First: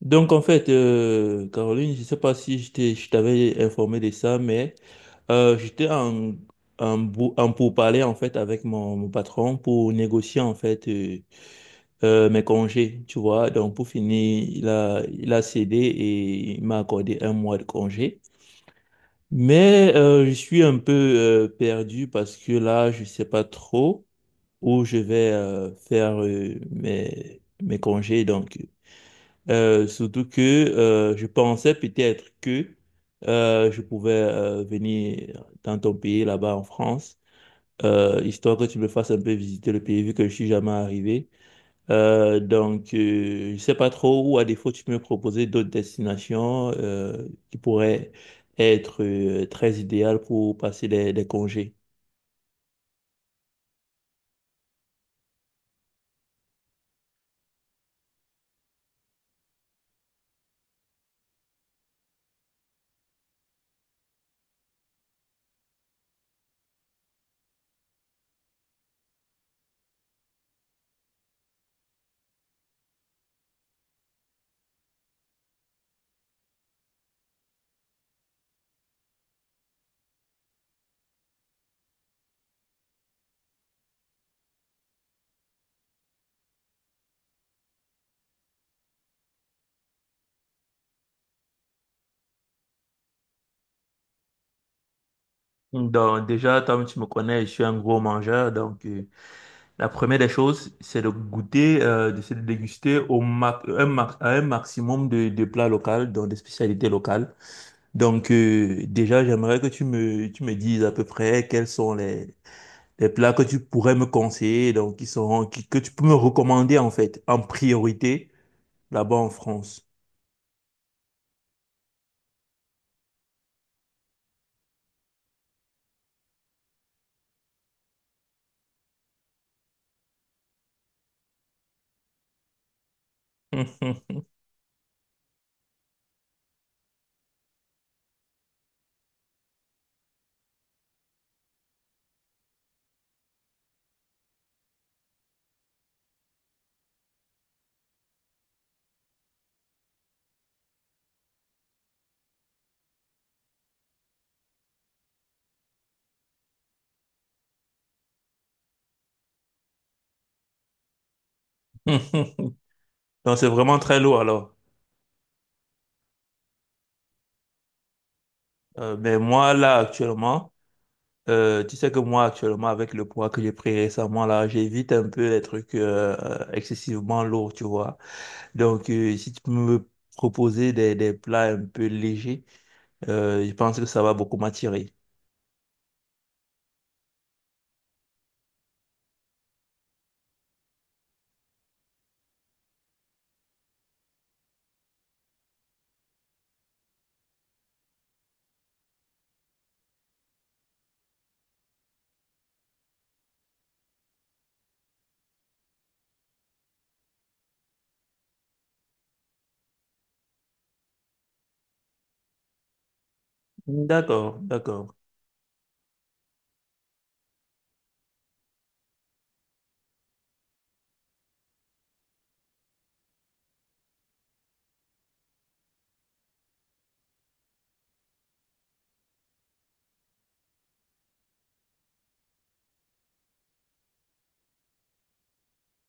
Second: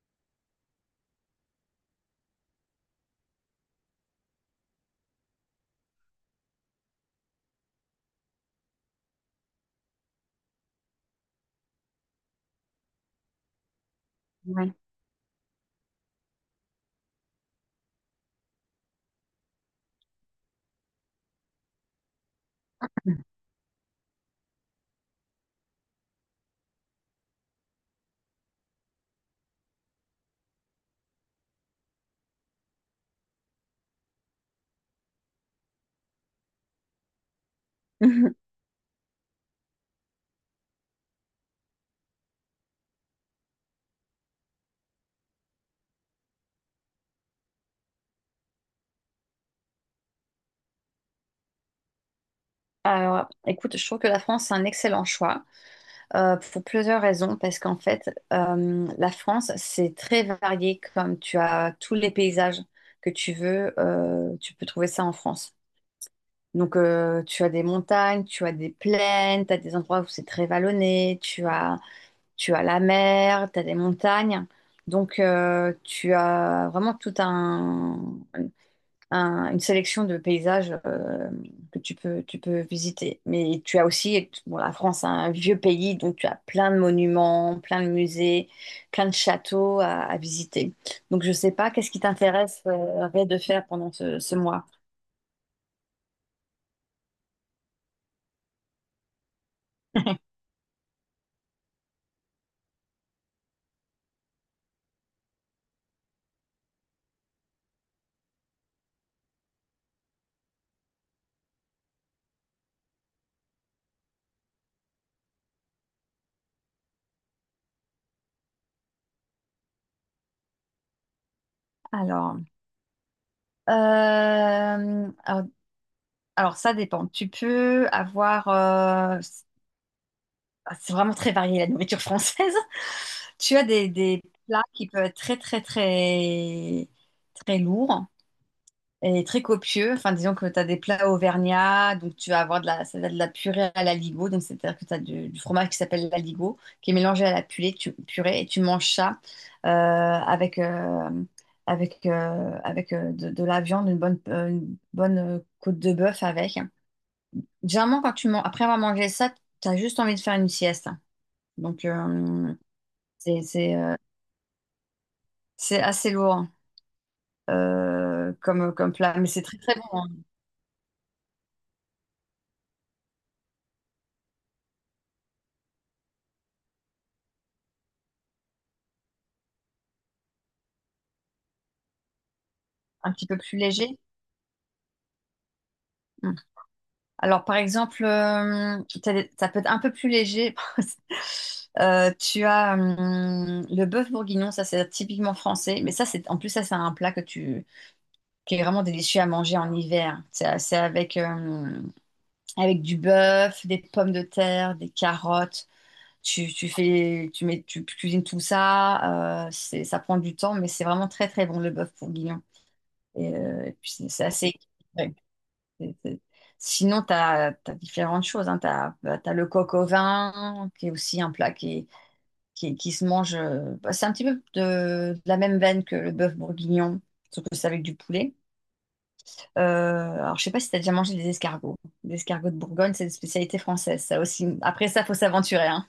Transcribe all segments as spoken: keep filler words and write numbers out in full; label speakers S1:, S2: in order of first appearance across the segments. S1: Donc en fait, euh, Caroline, je ne sais pas si je t'ai- je t'avais informé de ça, mais euh, j'étais en, en, bou- en pourparlers en fait avec mon, mon patron pour négocier en fait euh, euh, mes congés, tu vois. Donc pour finir, il
S2: Ouais.
S1: a, il a cédé et il m'a accordé un mois de congé. Mais euh, je suis un peu euh, perdu parce que là, je ne sais pas trop où je vais euh, faire euh, mes, mes congés. Donc euh, surtout que euh, je pensais peut-être que euh, je pouvais euh, venir dans ton pays, là-bas en France, euh, histoire que tu me fasses un peu visiter le pays vu que je suis jamais arrivé. Euh, donc, euh, je sais pas trop, ou à défaut, tu peux me proposer d'autres destinations euh, qui pourraient être euh, très idéales pour passer les, les congés.
S2: Alors, écoute, je trouve que la France, c'est un excellent choix euh, pour plusieurs raisons, parce qu'en fait, euh, la France, c'est très varié, comme tu as tous les paysages que tu veux, euh, tu peux trouver ça en France. Donc, euh, tu as des montagnes, tu as des plaines, tu as des endroits où c'est très vallonné, tu as, tu as la mer, tu as des montagnes. Donc, euh, tu as vraiment tout un, un- une sélection de paysages euh, que tu peux, tu peux visiter. Mais tu as aussi, bon, la France, c'est un vieux pays, donc tu as plein de monuments, plein de musées, plein de châteaux à, à visiter. Donc je sais pas, qu'est-ce qui t'intéresse euh, Ray, de faire pendant ce, ce mois?
S1: Donc, déjà, comme tu me connais, je suis un gros mangeur, donc... euh, La première des choses, c'est de goûter, euh, de se déguster au ma- un ma- à un maximum de, de plats locaux, donc des spécialités locales. Donc euh, déjà, j'aimerais que tu me, tu me dises à peu près quels sont les, les plats que tu pourrais me conseiller, donc qui sont, qui- que tu peux me recommander en fait, en priorité, là-bas en France.
S2: Alors, euh, alors, alors, ça dépend. Tu peux avoir, euh, c'est vraiment très varié la nourriture française. Tu as des, des plats qui peuvent être très très très très lourds et très copieux. Enfin, disons que tu as des plats auvergnats, donc tu vas avoir de la, ça va être de la purée à l'aligot. Donc, c'est-à-dire que tu as du, du fromage qui s'appelle l'aligot, qui est mélangé à la purée, tu, purée et tu manges ça euh, avec, euh, avec, euh, avec euh, de, de la viande, une bonne, euh, une bonne euh, côte de bœuf avec. Généralement, quand tu man- après avoir mangé ça, tu as juste envie de faire une sieste. Donc, euh,
S1: Donc
S2: c'est,
S1: c'est
S2: c'est,
S1: vraiment
S2: euh,
S1: très lourd alors.
S2: c'est assez lourd hein, euh, comme, comme
S1: Euh,
S2: plat,
S1: mais
S2: mais c'est
S1: moi,
S2: très, très
S1: là,
S2: bon,
S1: actuellement... Euh, tu sais que moi, actuellement, avec le poids que j'ai pris récemment, là, j'évite un peu les trucs euh, euh, excessivement lourds, tu vois. Donc, euh, si tu peux me proposer des, des plats un peu légers,
S2: un petit peu
S1: euh, je
S2: plus
S1: pense que
S2: léger.
S1: ça va beaucoup m'attirer.
S2: Hum. Alors, par exemple, euh, t'as des- ça peut être un peu plus léger. Euh, tu as hum, le bœuf bourguignon, ça c'est typiquement français. Mais ça, c'est en plus, ça c'est un plat que tu, qui est vraiment délicieux à manger en hiver. C'est c'est avec, hum, avec du bœuf, des pommes de terre, des carottes. Tu, tu fais, tu mets, Tu cuisines tout ça. Euh, c'est, ça prend du temps, mais c'est vraiment très très bon le bœuf bourguignon. Et, euh, et puis c'est c'est
S1: D'accord,
S2: assez
S1: d'accord.
S2: équilibré. C'est- c'est- Sinon, tu as différentes choses. Hein. Tu as le coq au vin, qui est aussi un plat qui, qui, qui se mange. euh, bah, C'est un petit peu de, de la même veine que le bœuf bourguignon, sauf que c'est avec du poulet. Euh, alors, je sais pas si tu as déjà mangé des escargots. Les escargots de Bourgogne, c'est une spécialité française, ça aussi. Après ça, faut s'aventurer, hein.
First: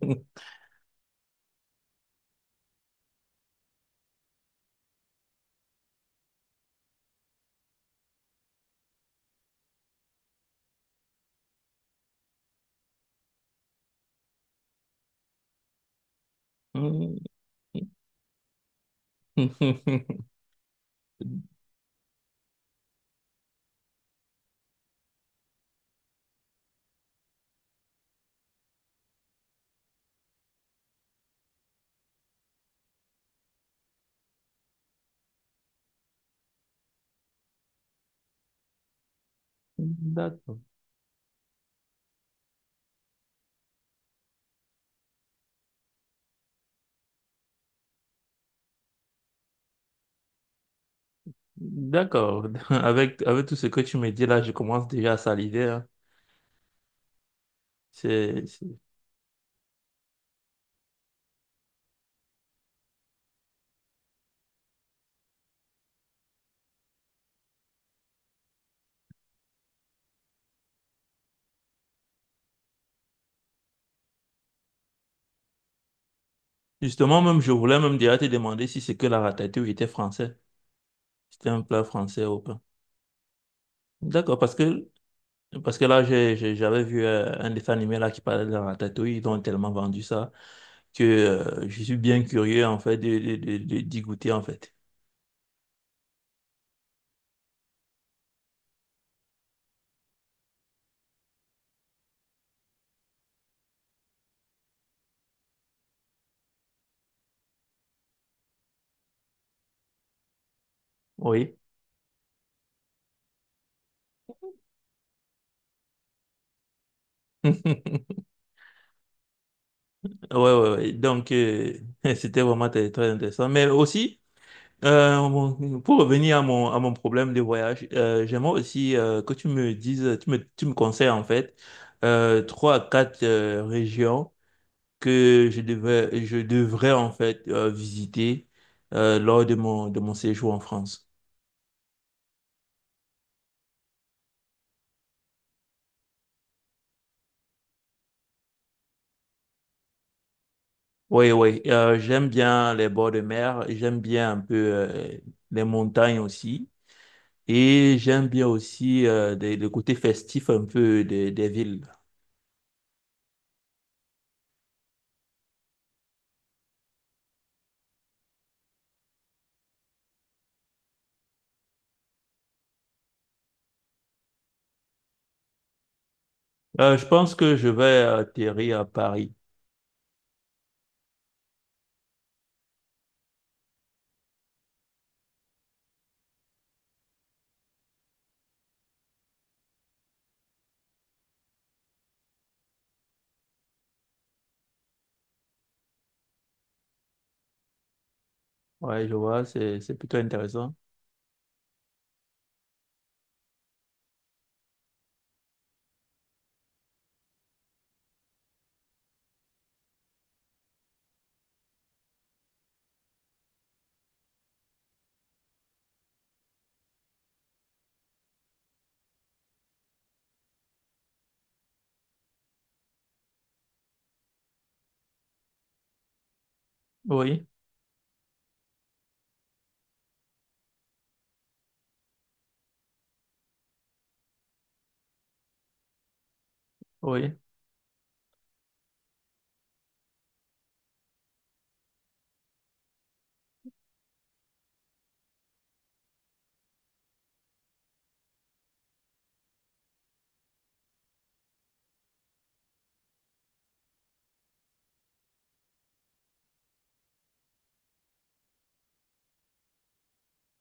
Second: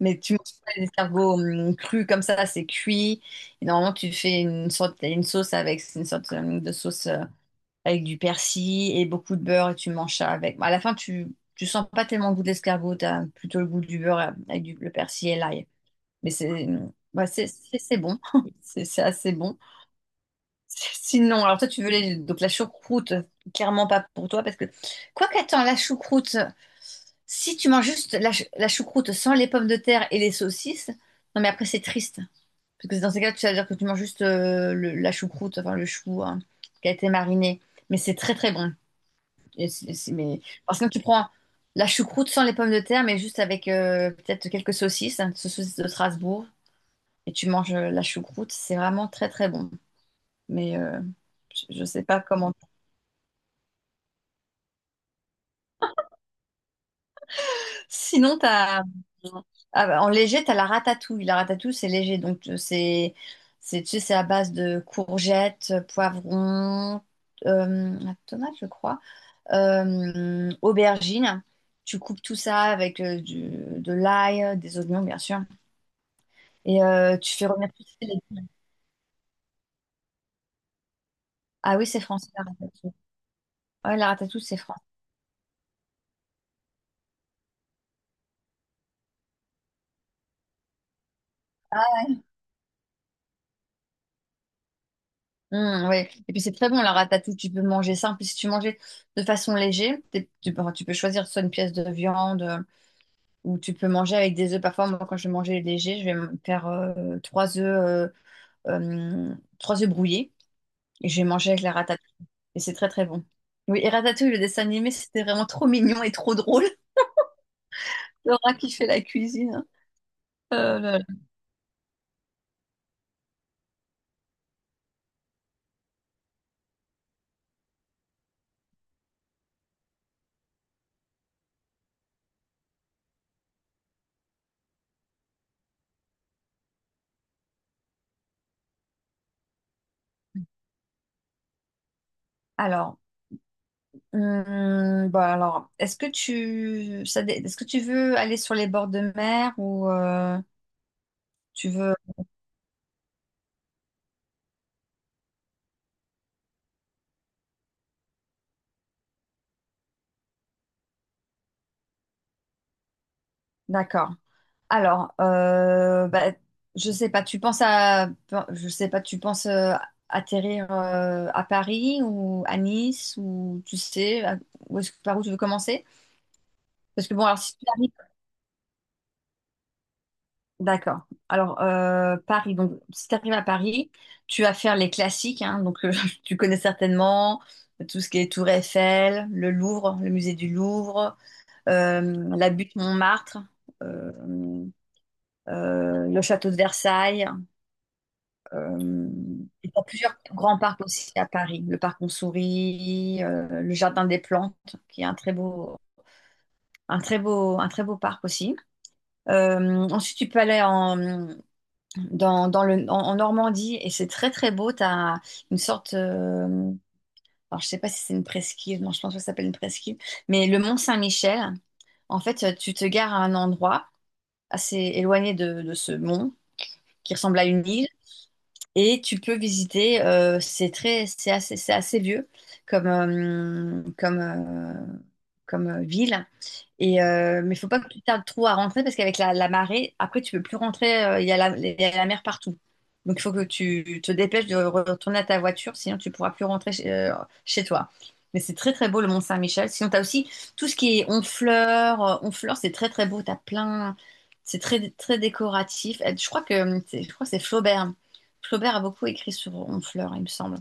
S2: Mais tu manges pas les escargots hum, crus comme ça, c'est cuit. Et normalement, tu fais une sorte, une sauce avec, c'est une sorte hum, de sauce euh, avec du persil et beaucoup de beurre et tu manges ça avec. Bon, à la fin, tu tu sens pas tellement le goût d'escargot, tu as plutôt le goût du beurre euh, avec du, le persil et l'ail. Mais c'est ouais, c'est c'est- c'est bon, c'est c'est assez bon. Sinon, alors toi, tu veux les, donc la choucroute, clairement pas pour toi parce que quoi qu'attends, la choucroute, si tu manges juste la, chou- la choucroute sans les pommes de terre et les saucisses, non mais après c'est triste parce que dans ces cas, tu vas dire que tu manges juste euh, le- la choucroute, enfin le chou hein, qui a été mariné, mais c'est très très bon. Et c'est- c'est- mais...
S1: D'accord,
S2: Parce que tu prends la choucroute sans les pommes de terre, mais juste avec euh, peut-être quelques saucisses, hein, saucisses de Strasbourg, et tu manges euh, la choucroute, c'est vraiment très très bon. Mais euh, je je sais pas
S1: d'accord.
S2: comment.
S1: Avec, avec tout ce que tu me dis là, je commence déjà à saliver, hein.
S2: Sinon,
S1: C'est, c'est-
S2: t'as... ah, bah, en léger, tu as la ratatouille. La ratatouille, c'est léger, donc euh, c'est c'est tu sais, c'est à base de courgettes, euh, poivrons, euh, tomates, je crois, euh, aubergines. Tu coupes tout ça avec euh, du- de l'ail, des oignons, bien sûr. Et euh,
S1: Justement,
S2: tu
S1: même,
S2: fais
S1: je
S2: revenir
S1: voulais
S2: tous
S1: même déjà te
S2: les...
S1: demander si c'est que la ratatouille était français. C'était un
S2: Ah
S1: plat
S2: oui, c'est
S1: français
S2: français,
S1: ou
S2: la
S1: pas.
S2: ratatouille. Ouais, la
S1: D'accord,
S2: ratatouille,
S1: parce
S2: c'est français.
S1: que, parce que là, j'ai, j'ai- j'avais vu euh, un dessin animé là qui parlait de la ratatouille, ils ont tellement vendu ça que euh, je suis
S2: Ah,
S1: bien curieux en fait de, de, de- de- d'y goûter en fait.
S2: hum, ouais. Et puis c'est très bon, la ratatouille. Tu peux manger simple. Puis si tu manges de façon légère, t'es- tu, peux enfin, tu peux choisir soit une pièce de viande euh, ou tu peux manger avec des œufs. Parfois, moi, quand je vais manger léger, je vais me faire euh, trois œufs, euh, euh, trois œufs brouillés et je vais manger
S1: Oui.
S2: avec la ratatouille. Et c'est très, très bon. Oui, et Ratatouille, le dessin animé, c'était vraiment trop mignon et trop drôle. Laura qui fait la cuisine, hein.
S1: Ouais, ouais,
S2: Euh,
S1: ouais.
S2: là, là.
S1: Donc, euh, c'était vraiment très, très intéressant. Mais aussi, euh, mon- pour revenir à mon, à mon problème de voyage, euh, j'aimerais aussi euh, que tu me dises, tu me, tu me conseilles en fait euh, trois à quatre euh, régions que je devais, je devrais en fait euh, visiter euh, lors de mon, de mon séjour en France.
S2: Alors, hum, bah alors, est-ce que tu, ça dé- est-ce que tu veux aller sur les bords de mer ou euh,
S1: Oui, oui,
S2: tu veux...
S1: euh, j'aime bien les bords de mer, j'aime bien un peu euh, les montagnes aussi, et j'aime bien aussi euh, des- le côté festif un peu des, des villes.
S2: D'accord. Alors, euh, bah, je sais pas. Tu penses à, je sais pas. Tu penses euh, atterrir euh, à Paris ou à Nice ou tu sais à- où est-ce, par où tu veux commencer?
S1: Euh, je
S2: Parce que bon,
S1: pense
S2: alors
S1: que
S2: si tu
S1: je
S2: arrives
S1: vais atterrir à Paris.
S2: D'accord. Alors, euh, Paris, donc si tu arrives à Paris, tu vas faire les classiques, hein. Donc euh, tu connais certainement tout ce qui est Tour Eiffel, le Louvre, le musée du Louvre, euh, la butte Montmartre, euh, euh, le château de Versailles.
S1: Ouais,
S2: euh,
S1: je vois,
S2: et
S1: c'est,
S2: t'as
S1: c'est
S2: plusieurs
S1: plutôt
S2: grands
S1: intéressant.
S2: parcs aussi à Paris, le parc On Sourit, euh, le jardin des plantes, qui est un très beau, un très beau, un très beau parc aussi. Euh, ensuite, tu peux aller en, dans, dans le, en, en Normandie et c'est très très beau. Tu as une sorte, euh, alors je sais pas si c'est une presqu'île, non, je pense pas que ça s'appelle une presqu'île, mais le mont Saint-Michel. En fait, tu te gares à un endroit assez éloigné de, de ce mont qui ressemble à
S1: Oui,
S2: une île et tu peux visiter, euh, c'est très, c'est assez, c'est assez vieux comme, euh, comme, euh, comme euh, ville. Et,
S1: oui,
S2: euh, mais il faut pas que tu tardes trop à rentrer parce qu'avec la, la marée, après, tu peux plus rentrer. euh, Il y a la, il y a la mer partout. Donc, il faut que tu te dépêches de retourner à ta voiture, sinon tu pourras plus rentrer chez, euh, chez toi. Mais c'est très, très beau, le Mont-Saint-Michel. Sinon, tu as aussi tout ce qui est Honfleur. euh, Honfleur, c'est très, très beau. Tu as plein... C'est très, très décoratif. Euh, Je crois que c'est- je crois que c'est Flaubert. Flaubert a beaucoup écrit sur Honfleur, il me semble.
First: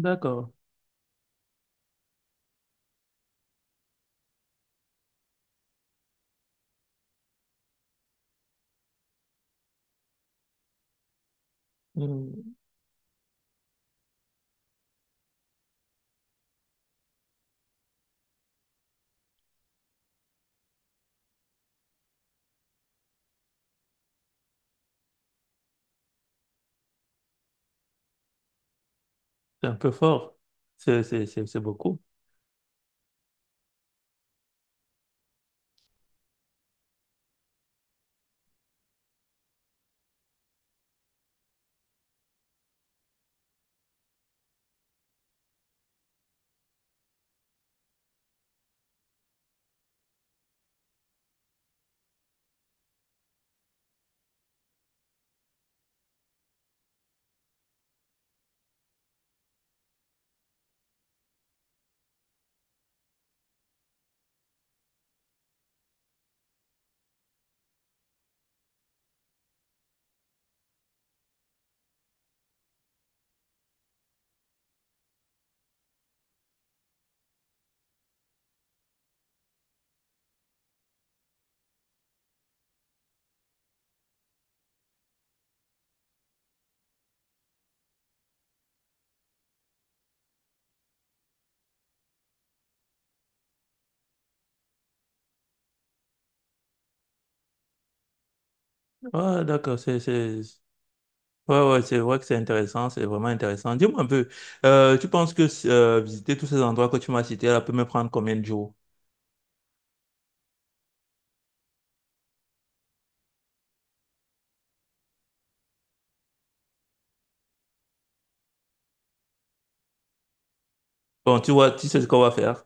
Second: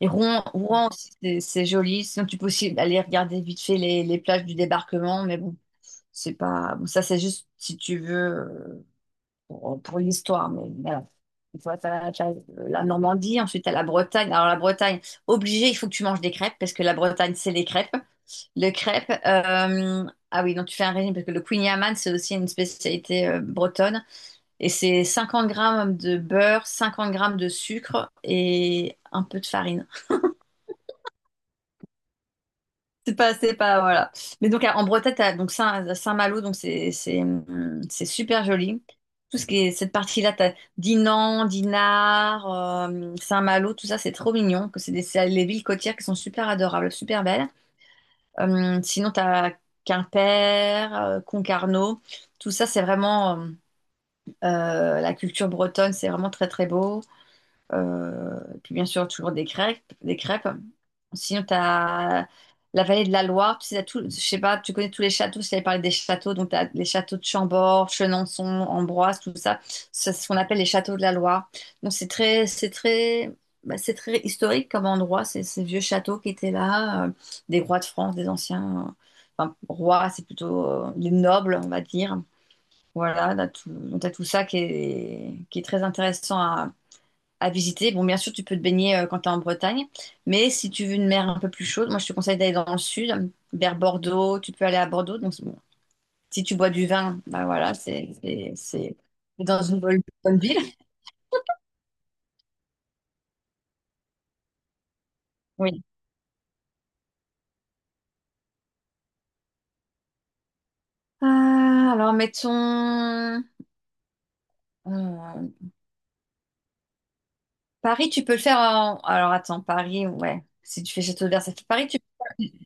S2: Et Rouen, Rouen aussi, c'est c'est joli. Sinon, tu peux aussi aller regarder vite fait les, les plages du débarquement, mais bon, c'est pas. Bon, ça, c'est juste si tu veux euh, pour, pour l'histoire, mais voilà. Tu vois, t'as- t'as
S1: Hmm.
S2: la Normandie, ensuite t'as la Bretagne. Alors la Bretagne, obligé, il faut que tu manges des crêpes parce que la Bretagne, c'est les crêpes. Les crêpes, euh, ah oui, donc tu fais un régime parce que le Queen Yaman, c'est aussi une spécialité euh, bretonne. Et c'est cinquante grammes de beurre, cinquante grammes de sucre et un peu de
S1: C'est un
S2: farine.
S1: peu fort. C'est, c'est, c'est, c'est beaucoup.
S2: C'est pas, c'est pas, Voilà. Mais donc à- en Bretagne, t'as donc Saint, malo donc c'est, c'est, hum, c'est super joli. Tout ce qui est cette partie-là, t'as Dinan, Dinard, euh, Saint-Malo, tout ça, c'est trop mignon. Que c'est des, c'est les villes côtières qui sont super adorables, super belles. Hum, sinon, t'as Quimper, euh, Concarneau. Tout ça, c'est vraiment euh, euh, la culture bretonne, c'est vraiment très très beau. Euh, puis bien sûr, toujours des crêpes, des crêpes. Sinon, tu as la vallée de la Loire. Tu sais, t'as tout, je sais pas, tu connais tous les châteaux. Je t'avais parlé des châteaux. Donc, tu as les châteaux de Chambord, Chenonceau, Ambroise, tout ça. C'est ce qu'on appelle les châteaux de la Loire. Donc, c'est très, c'est très, bah, c'est très historique comme endroit. C'est ces vieux châteaux qui étaient là, euh, des rois de France, des anciens. Euh, enfin, rois, c'est plutôt euh, les nobles, on va dire. Voilà, t'as tout, donc t'as tout ça qui est, qui est très intéressant à, à visiter. Bon, bien sûr, tu peux te baigner euh, quand tu es en Bretagne, mais si tu veux une mer un peu plus chaude, moi je te conseille d'aller dans le sud, vers Bordeaux. Tu peux aller à Bordeaux. Donc, c'est bon, si tu bois du vin, bah voilà, c'est c'est- c'est-
S1: Ah,
S2: c'est dans
S1: d'accord,
S2: une
S1: c'est,
S2: bonne, bonne
S1: c'est,
S2: ville.
S1: ouais, ouais, c'est vrai que c'est intéressant, c'est vraiment intéressant. Dis-moi un peu, euh, tu penses que
S2: Oui.
S1: euh, visiter tous ces endroits que tu m'as cités, là, peut me prendre combien de jours?
S2: Ah, alors, mettons. Euh, Paris, tu peux le faire en. Alors, attends, Paris, ouais. Si tu fais Château de
S1: Bon, tu
S2: Versailles,
S1: vois,
S2: Paris,
S1: tu
S2: tu.
S1: sais ce qu'on va faire.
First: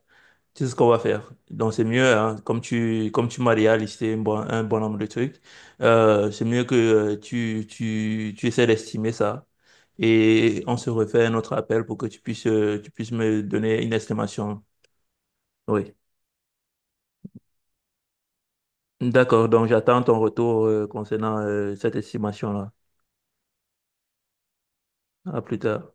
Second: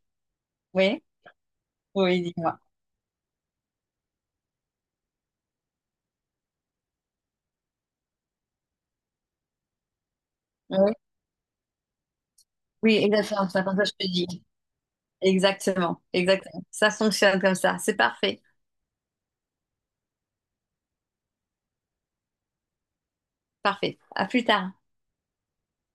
S1: Tu sais ce qu'on va
S2: Oui,
S1: faire. Donc, c'est mieux,
S2: oui,
S1: hein,
S2: dis-moi.
S1: comme tu, comme tu m'as déjà listé un bon, un bon nombre de trucs, euh, c'est mieux que euh, tu, tu, tu essaies d'estimer ça. Et on se
S2: Oui,
S1: refait un autre appel pour que tu puisses, euh, tu
S2: oui,
S1: puisses me
S2: exactement. C'est comme ça
S1: donner
S2: que
S1: une
S2: je te dis.
S1: estimation. Oui.
S2: Exactement, exactement. Ça fonctionne comme ça. C'est parfait,
S1: D'accord, donc j'attends ton retour euh, concernant euh, cette estimation-là.
S2: parfait. À plus tard.
S1: À plus tard.